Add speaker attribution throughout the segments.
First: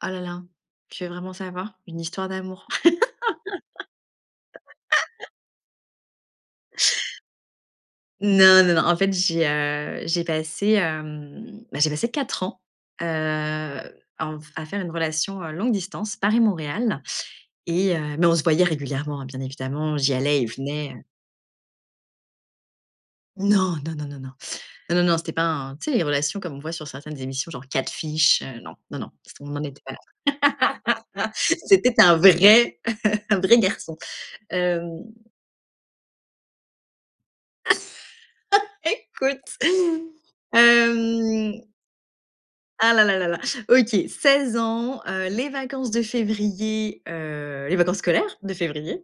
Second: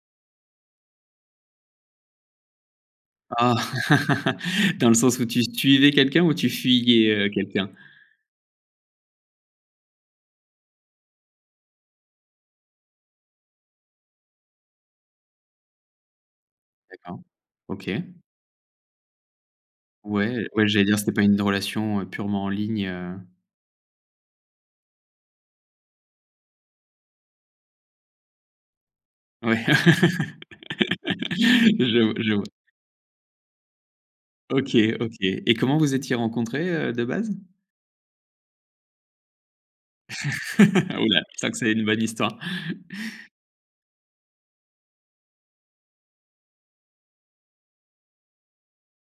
Speaker 1: Oh là là, tu veux vraiment savoir? Une histoire d'amour.
Speaker 2: Ah, dans le sens où tu suivais quelqu'un ou tu fuyais, heu, quelqu'un?
Speaker 1: Non, non, non, en fait, j'ai, heu, j'ai passé, hem, bah, j'ai passé 4 ans, heu, en f à faire une relation, heu, longue distance Paris-Montréal
Speaker 2: D'accord, OK.
Speaker 1: et heu, mais on se voyait régulièrement hein. Bien évidemment, j'y allais, il
Speaker 2: Ouais, ouais, j'allais
Speaker 1: venait,
Speaker 2: dire,
Speaker 1: heu.
Speaker 2: c'était pas une relation, heu, purement en ligne, heu.
Speaker 1: Non, non, non, non, non, non, non, c'était pas un tu sais, les relations comme on voit sur certaines émissions genre Catfish, heu, non, non, non, c'était on en
Speaker 2: Ouais,
Speaker 1: était pas la c'était
Speaker 2: je
Speaker 1: un
Speaker 2: v je vois.
Speaker 1: vrai un vrai garçon,
Speaker 2: OK,
Speaker 1: hem.
Speaker 2: OK et comment vous étiez rencontrés, heu, de base?
Speaker 1: Écoute,
Speaker 2: Ouh là, c'est vrai que
Speaker 1: hem.
Speaker 2: c'est une bonne histoire.
Speaker 1: Ah là là là là, OK, 16 ans, heu, les vacances de février, heu, les vacances scolaires de février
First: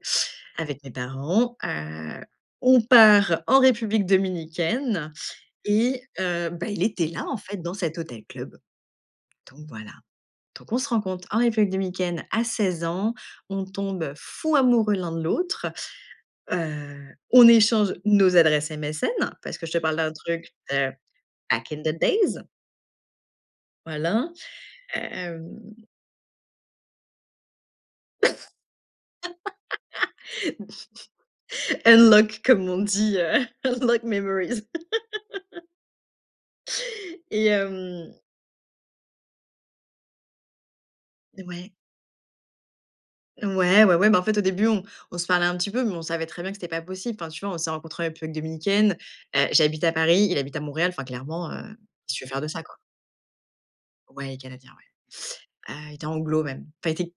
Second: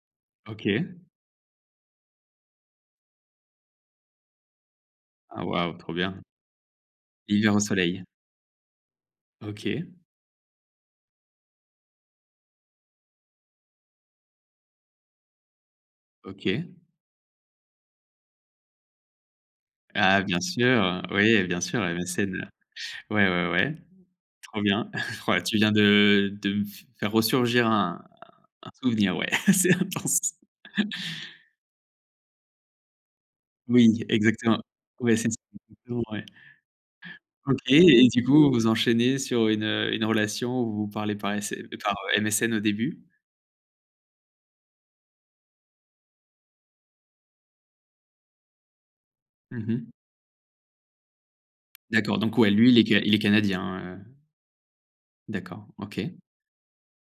Speaker 1: avec mes
Speaker 2: OK.
Speaker 1: parents, heu, on part en République Dominicaine
Speaker 2: Ah wow, trop
Speaker 1: et
Speaker 2: bien!
Speaker 1: heu, bah, il était là, en
Speaker 2: L'hiver
Speaker 1: fait,
Speaker 2: au
Speaker 1: dans cet
Speaker 2: soleil.
Speaker 1: hôtel club, donc
Speaker 2: OK.
Speaker 1: voilà, donc on se rencontre en République Dominicaine à 16 ans, on tombe fou amoureux l'un de l'autre,
Speaker 2: OK.
Speaker 1: heu, on échange nos adresses MSN parce que je te parle d'un
Speaker 2: Ah bien
Speaker 1: truc, heu,
Speaker 2: sûr, oui, bien
Speaker 1: back in
Speaker 2: sûr,
Speaker 1: the days.
Speaker 2: MSN. Ouais, ouais, ouais,
Speaker 1: Voilà,
Speaker 2: trop bien. Waouh! Tu
Speaker 1: hem.
Speaker 2: viens de de me f faire resurgir un un souvenir, ouais, c'est intense.
Speaker 1: «Unlock», comme on dit, heu,
Speaker 2: Oui
Speaker 1: «unlock
Speaker 2: exactement,
Speaker 1: memories».
Speaker 2: ouais, c'est, [unintelligible] ouais.
Speaker 1: Et
Speaker 2: OK et
Speaker 1: hem
Speaker 2: du coup, vous enchaînez sur une, heu, une relation où vous parlez par
Speaker 1: Heu,
Speaker 2: SM
Speaker 1: ouais.
Speaker 2: par, heu, MSN, au début.
Speaker 1: Ouais, ouais, ouais, bah, en fait, au début, on on se parlait un petit peu, mais on savait très bien que c'était pas possible. Enfin, tu vois, on s'est rencontré en République Dominicaine, heu,
Speaker 2: Mmh
Speaker 1: j'habite
Speaker 2: mh.
Speaker 1: à Paris, il habite à Montréal. Enfin clairement, heu, qu'est-ce
Speaker 2: D'accord
Speaker 1: tu veux
Speaker 2: donc
Speaker 1: faire de
Speaker 2: ouais,
Speaker 1: ça,
Speaker 2: lui,
Speaker 1: quoi?
Speaker 2: il est ca il est canadien, heu.
Speaker 1: Ouais, il est Canadien,
Speaker 2: D'accord,
Speaker 1: ouais. Heu, il était
Speaker 2: OK.
Speaker 1: anglo même enfin, il était,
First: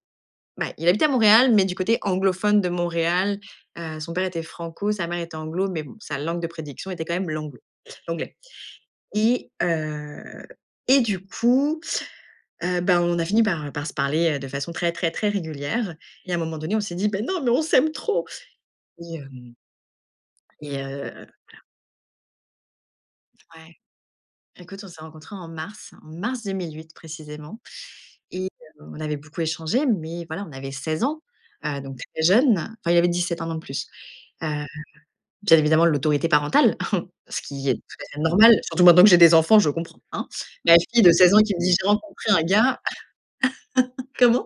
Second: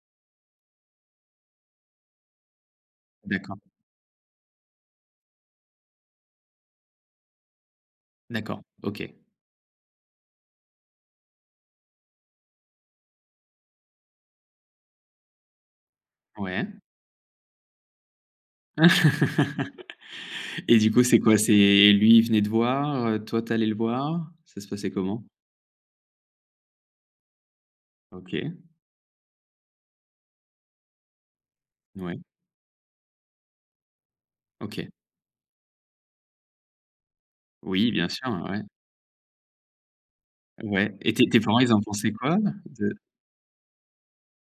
Speaker 1: bah, il habitait à Montréal, mais du côté anglophone de Montréal,
Speaker 2: D'accord.
Speaker 1: heu, son père était franco, sa mère était anglo mais bon, sa langue de prédiction était quand même l'anglo, l'anglais,
Speaker 2: D'accord, OK.
Speaker 1: et heu, et du coup, heu, bah, on a fini par, heu, par se parler, heu, de façon très, très, très régulière, et à un moment donné,
Speaker 2: Ouais.
Speaker 1: on s'est dit: «Mais non, mais on s'aime trop», et hem
Speaker 2: Et
Speaker 1: et
Speaker 2: du coup,
Speaker 1: heu,
Speaker 2: c'est
Speaker 1: voilà.
Speaker 2: quoi? C'est lui, il venait te voir, heu, toi tu es allée le
Speaker 1: Ouais.
Speaker 2: voir? Ça se
Speaker 1: Écoute, on
Speaker 2: passait
Speaker 1: s'est
Speaker 2: comment?
Speaker 1: rencontré en mars, en mars 2008 précisément et
Speaker 2: OK.
Speaker 1: heu, on avait beaucoup échangé mais voilà, on avait 16 ans, heu, donc
Speaker 2: Ouais.
Speaker 1: très jeunes, enfin, il avait 17, 1 an de plus, heu,
Speaker 2: OK.
Speaker 1: bien évidemment l'autorité parentale, ce qui est
Speaker 2: Oui,
Speaker 1: tout à
Speaker 2: bien
Speaker 1: fait
Speaker 2: sûr,
Speaker 1: normal,
Speaker 2: ouais.
Speaker 1: surtout maintenant que j'ai des enfants, je comprends, hein. Ma
Speaker 2: Ouais
Speaker 1: fille de
Speaker 2: et tes
Speaker 1: 16
Speaker 2: tes
Speaker 1: ans qui
Speaker 2: parents,
Speaker 1: me dit:
Speaker 2: ils en
Speaker 1: «J'ai
Speaker 2: pensaient
Speaker 1: rencontré
Speaker 2: quoi?
Speaker 1: un gars».
Speaker 2: De
Speaker 1: Comment?